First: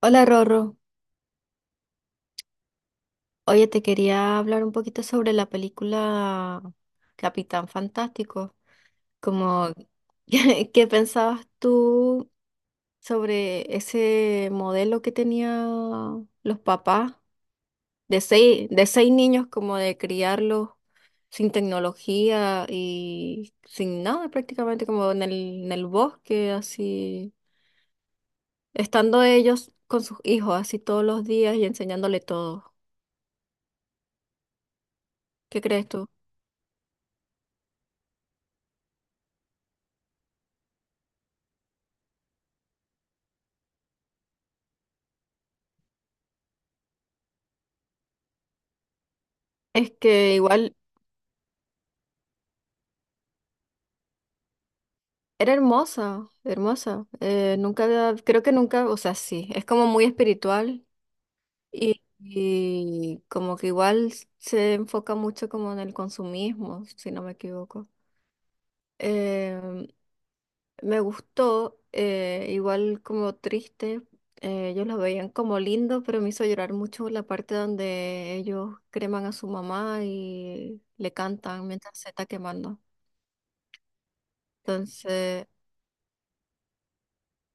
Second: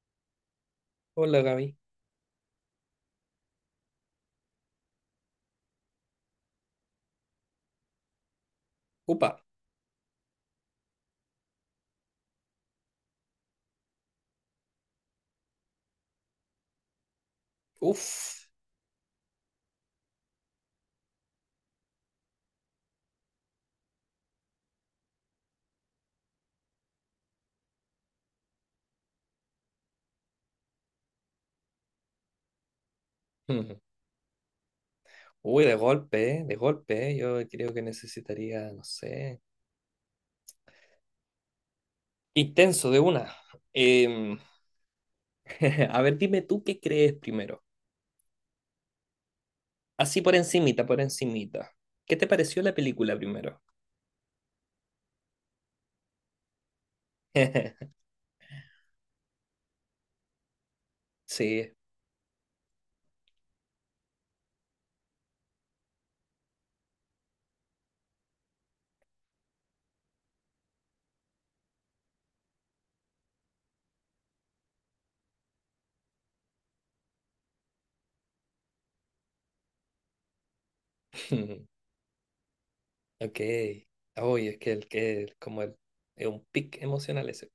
Hola Rorro, Hola, Gaby. oye, te quería hablar un poquito sobre la película Capitán Fantástico. Como, ¿qué pensabas tú sobre ese modelo que tenían los papás de seis niños, como de criarlos sin tecnología y sin nada, prácticamente como en el bosque, así, estando ellos con sus hijos así todos los días y enseñándole todo? ¿Qué Uy, de crees tú? golpe, ¿eh? De golpe, ¿eh? Yo creo que necesitaría, no sé. Intenso, de una. Em, a ver, dime tú qué crees primero. Es Así por que igual... encimita, por encimita. ¿Qué te pareció la película primero? Era hermosa, hermosa. Nunca había- creo que nunca, o sea, sí, es como muy espiritual Sí. Y como que igual se enfoca mucho como en el consumismo, si no me equivoco. Em, Me gustó, igual como triste, ellos lo veían como lindo, pero me hizo llorar mucho la parte donde ellos creman a su mamá y le cantan mientras se está quemando. Ok. Uy, es que el que es Entonces... como el, es un pic emocional ese.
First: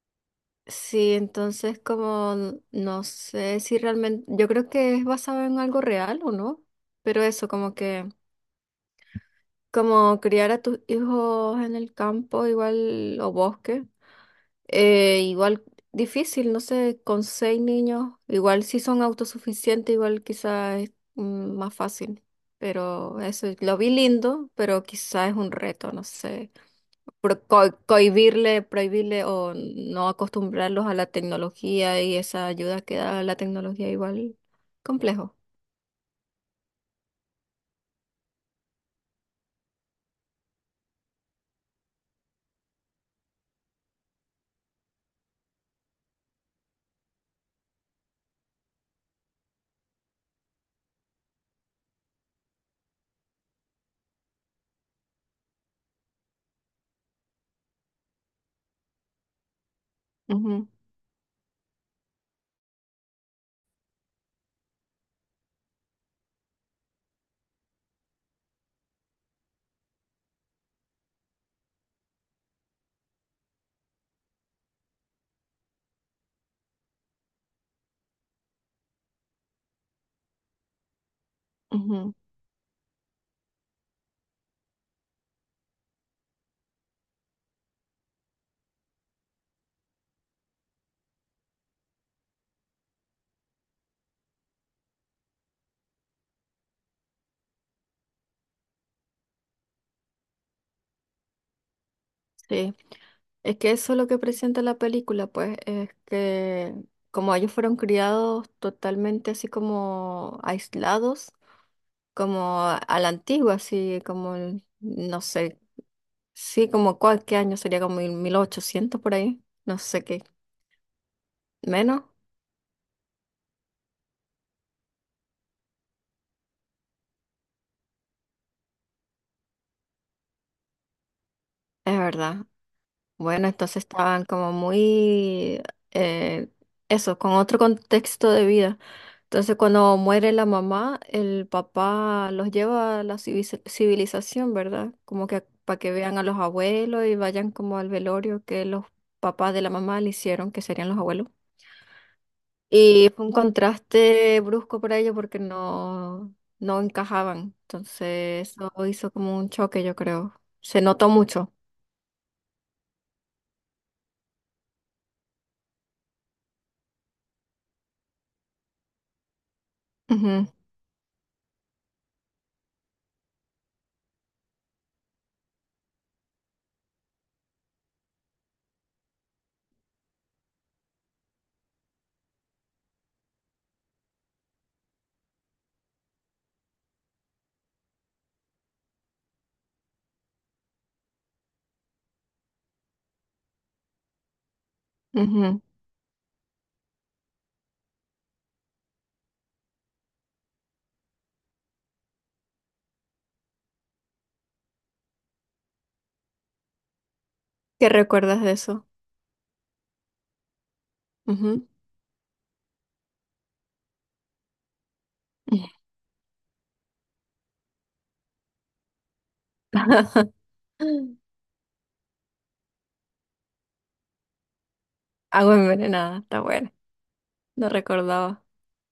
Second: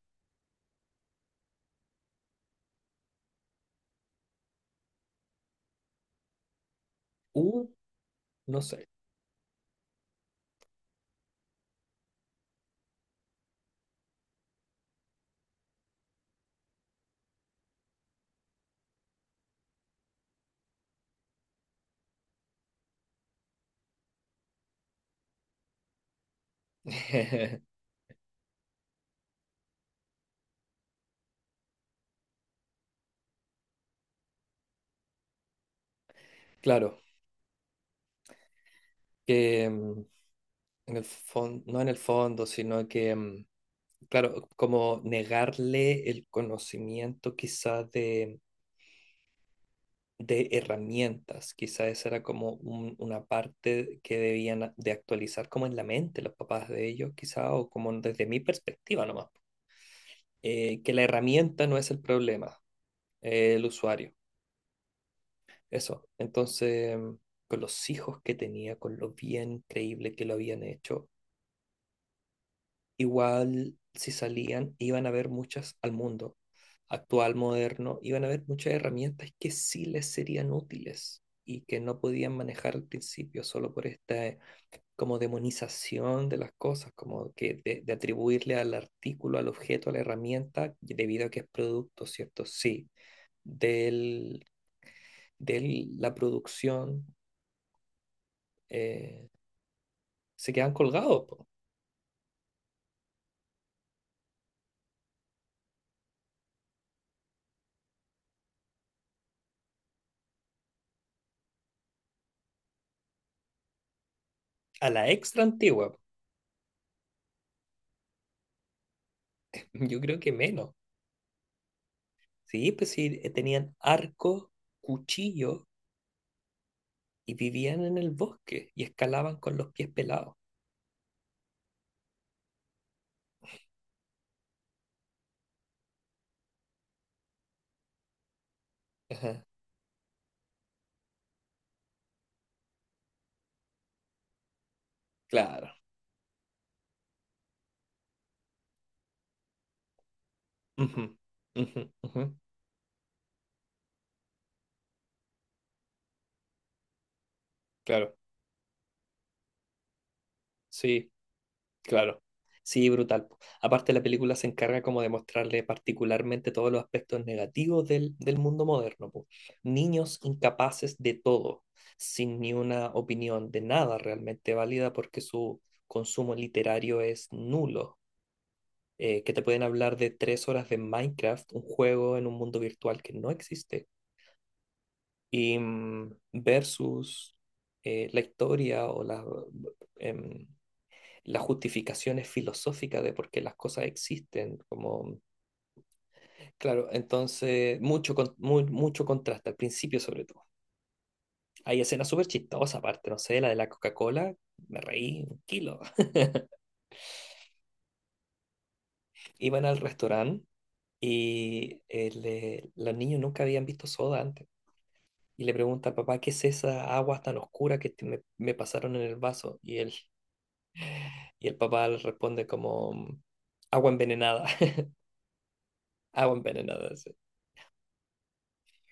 Sí, entonces como no sé si realmente, yo creo que es basado en algo real o no, pero eso Uh, como que, no sé. como criar a tus hijos en el campo igual o bosque, igual difícil, no sé, con seis niños, igual si son autosuficientes, igual quizás es más fácil, pero eso lo vi lindo, pero quizás es un reto, no sé cohibirle, prohibirle o no acostumbrarlos a la tecnología y esa ayuda que da la tecnología igual complejo. Claro, que en el fondo, no en el fondo, sino que, claro, como negarle el conocimiento quizás de herramientas, quizás esa era como una parte que debían de actualizar como en la mente los papás de ellos, quizás, o como desde mi perspectiva nomás, Ujú, que la herramienta no es el problema, el usuario, eso. Entonces, con los hijos que tenía, con lo bien creíble que lo habían hecho, igual si salían, iban a ver muchas al mundo actual, moderno, iban a ver muchas herramientas que sí les serían útiles y que no ujú, podían manejar al principio solo por esta como demonización de las cosas, como que de atribuirle al artículo, al objeto, a la herramienta, debido a que es producto, ¿cierto? Sí, del, de la producción, eh, se quedan colgados po. sí. Es que eso es lo que presenta la película, pues, es que como ellos fueron criados totalmente así como aislados, como a la antigua, así como, el- A la no extra sé, antigua. sí, como cuál, qué año sería como 1000, 1800 por ahí, no Yo sé creo qué, que menos. menos, Sí, pues sí, tenían arcos, cuchillos y vivían en el bosque y escalaban con los pies pelados. es verdad. Bueno, entonces estaban como muy, eh, eso, con otro contexto de vida. Ajá, Entonces, cuando muere la mamá, el papá los lleva a la civi- civilización, ¿verdad? Como que claro. para que vean a los abuelos y vayan como al velorio que los papás de la mamá le hicieron, que serían los Ujú, abuelos. ujú, ujú. Y fue un contraste brusco para ellos porque no, no encajaban. Claro, Entonces, eso hizo como un choque, yo creo. Se notó sí, mucho. claro. Sí, brutal po. Aparte, la película se encarga como de mostrarle particularmente todos los aspectos negativos del, del mundo moderno po. Niños incapaces de todo, sin ni una opinión de nada realmente válida porque su consumo literario es nulo. Eh, que te pueden hablar de 3 horas de Minecraft, un juego en un mundo virtual que no existe, y versus la historia o las em, las justificaciones filosóficas de por qué las cosas existen, como, Ujú, ujú. claro, entonces mucho, mucho contraste al principio sobre todo. Hay escenas súper chistosas aparte, no sé, la de la Coca-Cola, me reí un kilo. ¿Qué recuerdas de eso? Iban al restaurante Ujú. y los niños nunca habían visto soda antes, y le pregunta al papá: ¿Qué es esa agua tan oscura que me pasaron en el vaso? Y él, y el papá le responde como, agua envenenada. Agua envenenada, Agua está bueno, envenenada, sí. no recordaba.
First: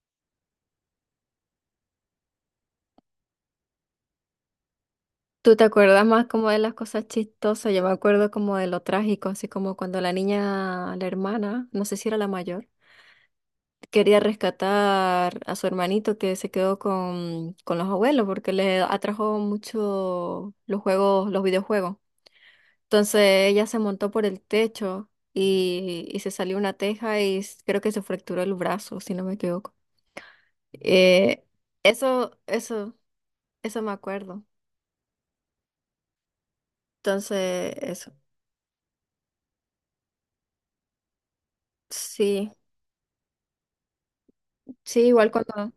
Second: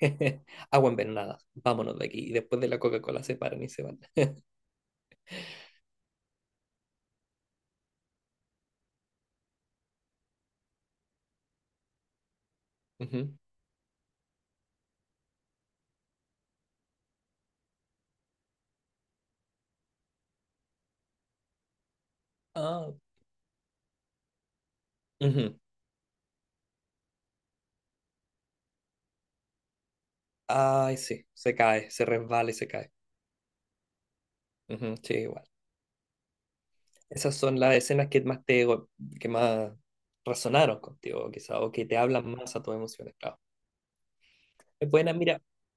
Agua envenenada, vámonos de aquí. Y después de la Coca-Cola se paran y se van. ¿Tú te acuerdas más como de las cosas chistosas? Yo me acuerdo como de lo trágico, así como cuando la niña, la hermana, no sé si era la mayor, Ujú. quería rescatar a su hermanito que se quedó con los abuelos porque le atrajo mucho los juegos, los videojuegos. Ah, Entonces ella se montó por el techo ujú. Y se salió una teja y creo que se fracturó el brazo, si no me equivoco. Ay, sí, Eh, se cae, se resbala y se cae. eso. Eso me acuerdo. Ujú, sí, igual. Esas son las Entonces, escenas eso. Que más resonaron contigo, quizá, o que te hablan Sí, más a tus emociones, claro. Es sí, buena, igual mira. cuando,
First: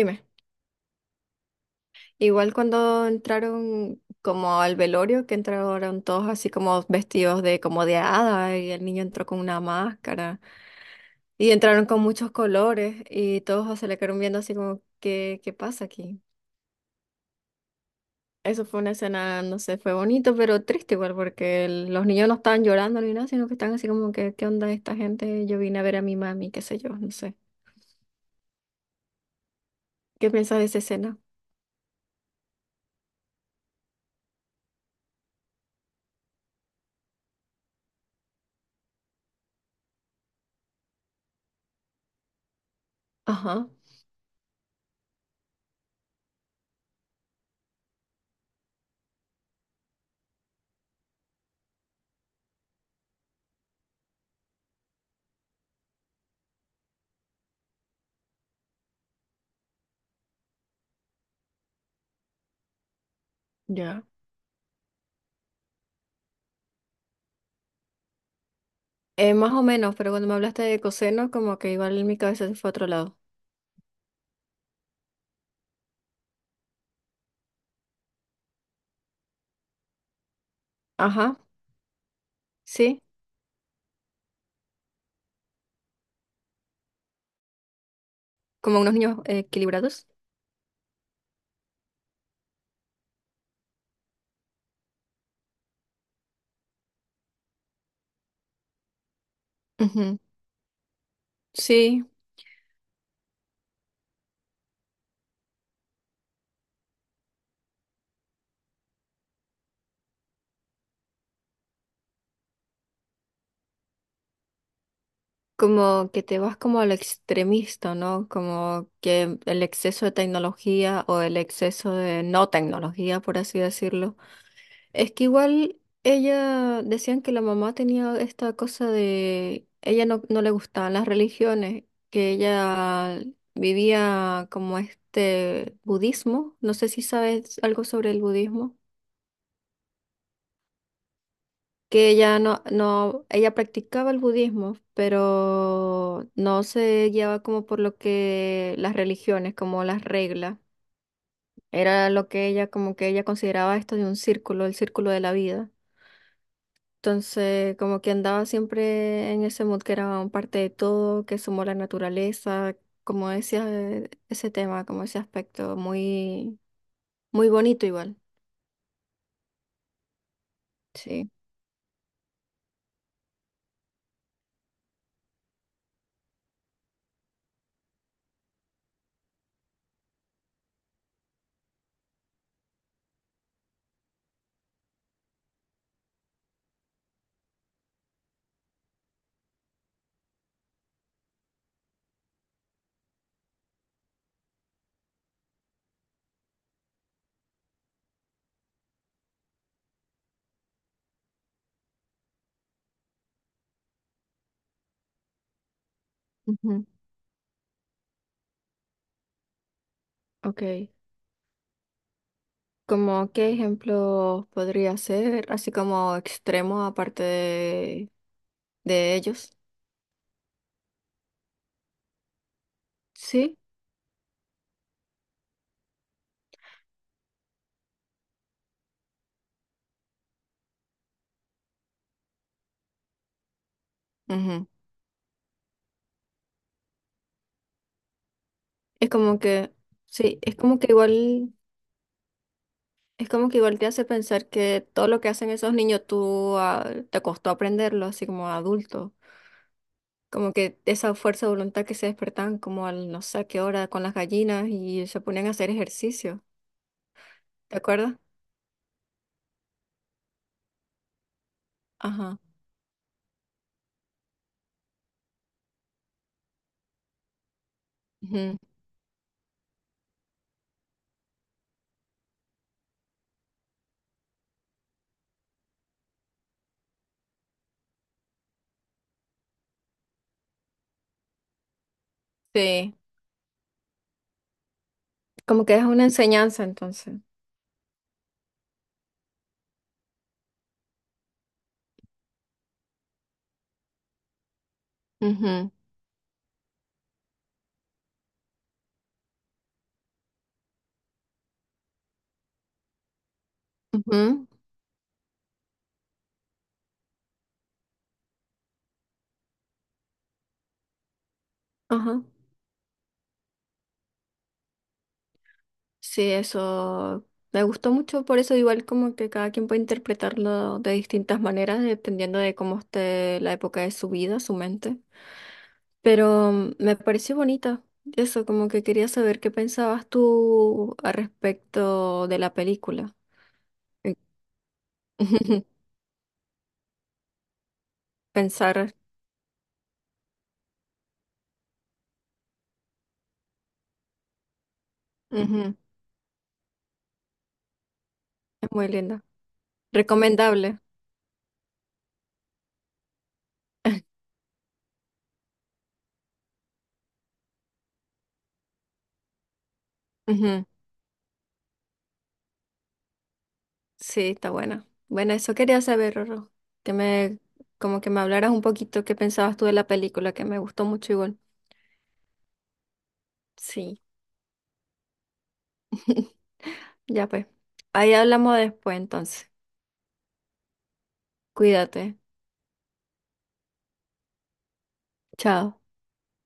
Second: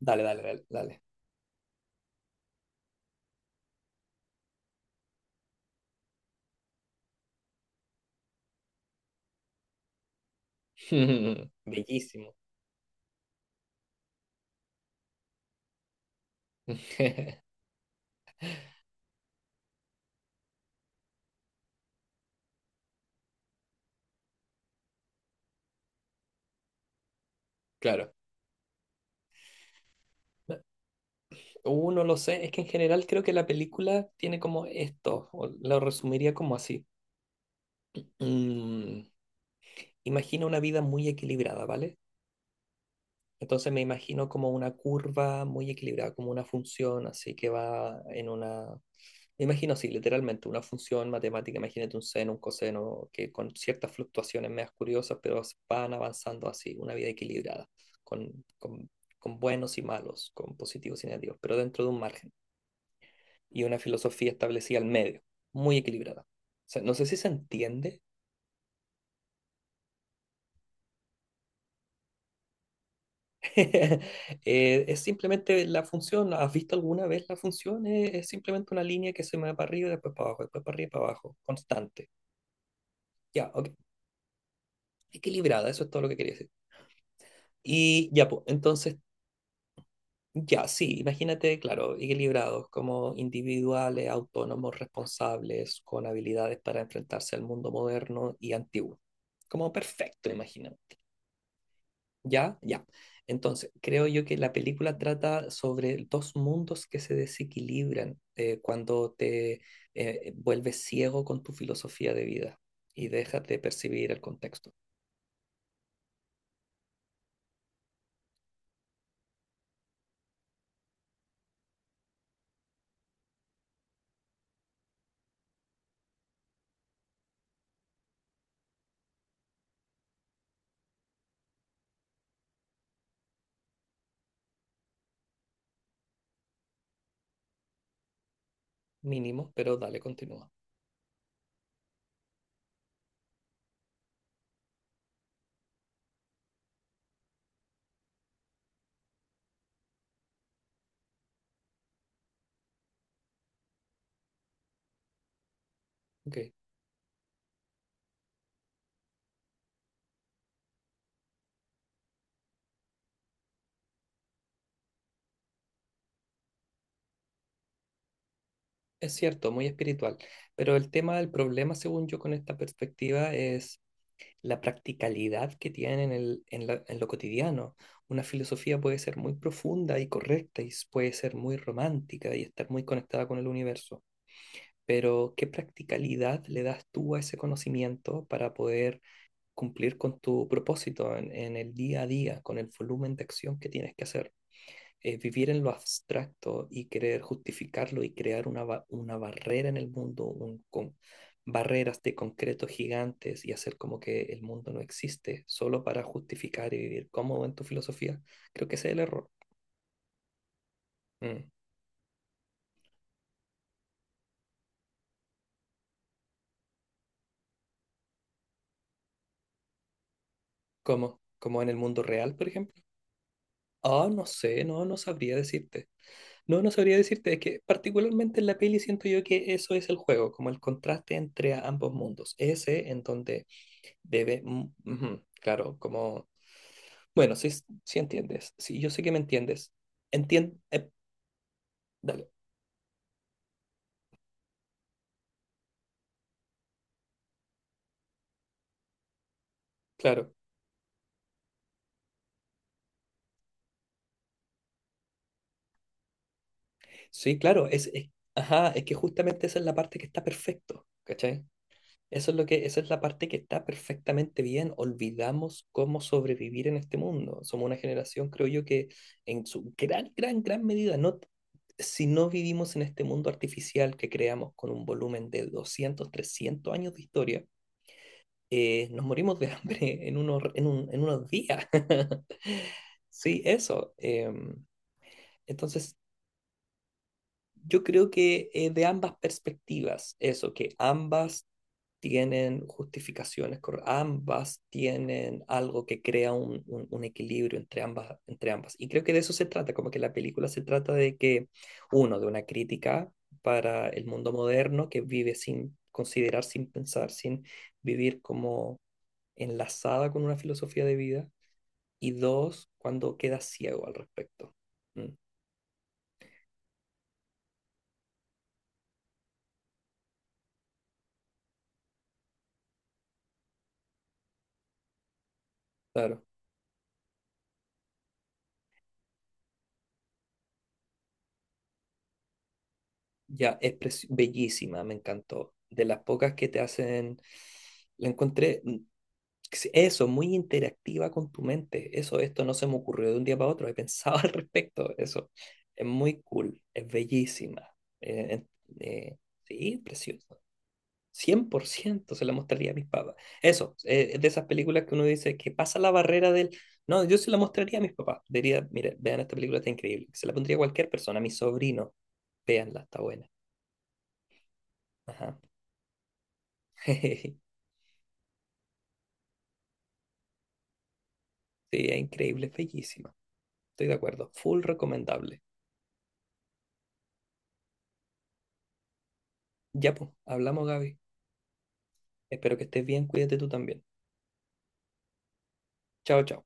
Dale, dale, dale, dale. igual cuando entraron como al velorio, que entraron todos así como vestidos de como de hada y el niño entró con una máscara y entraron con muchos Bellísimo. colores y todos se le quedaron viendo así como, ¿qué pasa aquí? Eso fue una escena, no sé, fue bonito, pero triste igual porque el- los niños no estaban llorando ni nada, sino que estaban así como que, ¿qué onda esta gente? Yo vine a ver a mi mami, qué sé yo, no sé. Claro. ¿Qué piensas de esa escena? No lo sé, es que en general creo que la película tiene como esto, o lo resumiría como así. Mm, Imagino una vida muy equilibrada, ¿vale? Ajá. Entonces me imagino como una curva muy equilibrada, como una función así que va en una... Me imagino así, literalmente, una función matemática, imagínate un seno, un coseno, que con ciertas fluctuaciones medias curiosas, pero van avanzando así, una vida equilibrada, con, con buenos y malos, con positivos y negativos, pero dentro de un margen, y una Ya. filosofía establecida al medio, muy equilibrada. O sea, no sé si se entiende. Más o menos, pero cuando me hablaste de coseno, como que igual mi cabeza se fue a otro lado. Es simplemente la función. ¿Has visto alguna vez la función? Es, simplemente una línea que se mueve para arriba y después para abajo, después para arriba y para Ajá, abajo, constante. sí, Ya, ok. Equilibrada, eso es todo lo que quería decir. Y ya, pues, como unos entonces, niños equilibrados. ya, sí, imagínate, claro, equilibrados como individuales, autónomos, responsables, con habilidades para enfrentarse al mundo moderno y antiguo. Como Ujú. perfecto, imagina. Sí, Ya, ya. Entonces, creo yo que la película trata sobre dos mundos que se desequilibran, cuando te vuelves ciego con tu filosofía de vida y dejas de percibir el contexto. como que te vas como al extremista, ¿no? Como que el exceso de tecnología o el exceso de no tecnología, por así decirlo. Es que igual ella decían que la mamá tenía esta cosa de ella no, no le gustaban las religiones, que ella vivía como este budismo, no sé si sabes algo sobre el budismo, Mínimo, pero dale, continúa. que ella no, no, ella practicaba el budismo, pero no se guiaba como por lo que las religiones, como las reglas. Era lo que ella, como que ella consideraba esto de un círculo, el círculo de la vida. Ok. Entonces, como que andaba siempre en ese mood que era un parte de todo, que sumó la naturaleza, como decía, ese tema, como ese aspecto, muy, muy bonito igual. Es cierto, muy espiritual, pero el tema Sí. del problema, según yo, con esta perspectiva es la practicalidad que tiene en el, en lo cotidiano. Una filosofía puede ser muy profunda y correcta y puede ser muy romántica y estar muy conectada con el universo, pero ¿qué practicalidad le das tú a ese conocimiento para poder cumplir con tu propósito en, el día a día, con el volumen de acción que tienes que hacer? Vivir en lo abstracto y querer justificarlo y crear una, una barrera en el mundo, un, con barreras de concreto gigantes y hacer como que el mundo no existe solo para justificar y Ujú. vivir cómodo en tu filosofía, creo que ese es el error. Ok. Mm. ¿Como qué ejemplo podría ser, así como extremo, aparte de ellos? ¿Cómo? ¿Como en el mundo real, por ejemplo? Sí. Ah, no sé, no, no sabría decirte. No, no sabría decirte, es que particularmente en la peli siento yo que eso es el juego, como el contraste entre ambos mundos. Ese en donde debe Ujú. Ujú, claro, como, bueno, sí, sí entiendes, sí, yo sé Es que me como entiendes. que, sí, Entiende, es como que igual, dale, es como que igual te hace pensar que todo lo que hacen esos niños tú ah, te costó aprenderlo, así como adulto. claro. Como que esa fuerza de voluntad que se despertaban como al no sé qué hora con las gallinas y se ponían a hacer ejercicio, Sí, claro, ¿te es, acuerdas? ajá, es que justamente esa es la parte que está perfecto, ¿cachai? Eso es Ajá. lo que, Esa es la parte que está perfectamente bien. Olvidamos cómo sobrevivir en este mundo. Somos una generación, creo Ujú, yo, que en su gran, gran, gran medida, no, si no vivimos en este mundo artificial que creamos con un volumen de 200 300 años de historia, nos morimos de hambre en en unos días. sí, Sí, eso. Como que es Entonces, una enseñanza entonces. yo creo que de ambas perspectivas, eso, que ambas tienen justificaciones, ambas tienen Ujú, algo que crea un, un equilibrio entre ambas, entre ambas. Y creo que de eso se trata, como que la película se trata de que, uno, de una crítica para el mundo ujú, moderno que vive sin considerar, sin pensar, sin vivir como enlazada con una filosofía de vida. Y ajá. dos, cuando queda ciego al respecto. Mm, Sí, eso me gustó mucho, por eso igual como que cada quien puede interpretarlo de distintas maneras, dependiendo de cómo esté la época de su vida, su mente. claro. Pero me pareció bonita, eso como que quería saber qué pensabas tú al respecto de la película. Ya, es Eh, bellísima, me encantó. De las pocas que te hacen, la encontré, Pensar, eso, muy interactiva con tu mente. Eso, esto no se me ocurrió de un día para otro, he pensado al respecto. Eso, ujú, es muy cool, es bellísima. Eh, es muy eh, linda. sí, precioso. Recomendable. 100% se la mostraría a mis papás. Eso, es de esas películas que uno dice que pasa la barrera del... No, yo se la mostraría a mis papás. Diría, mire, vean esta película, está increíble. Se la pondría a Ujú. cualquier persona, a mi sobrino. Véanla, está buena. Sí, está buena. Bueno, Ajá. eso quería saber, Rorro. Que me, como que me hablaras un poquito qué pensabas tú de la película, que me gustó mucho igual. Sí, es increíble, es bellísima. Estoy de Sí. acuerdo. Full recomendable. Ya pues. Ahí hablamos después entonces. Ya, pues, hablamos, Gaby. Cuídate. Espero que estés bien, cuídate tú también. Chao. Chao, chao.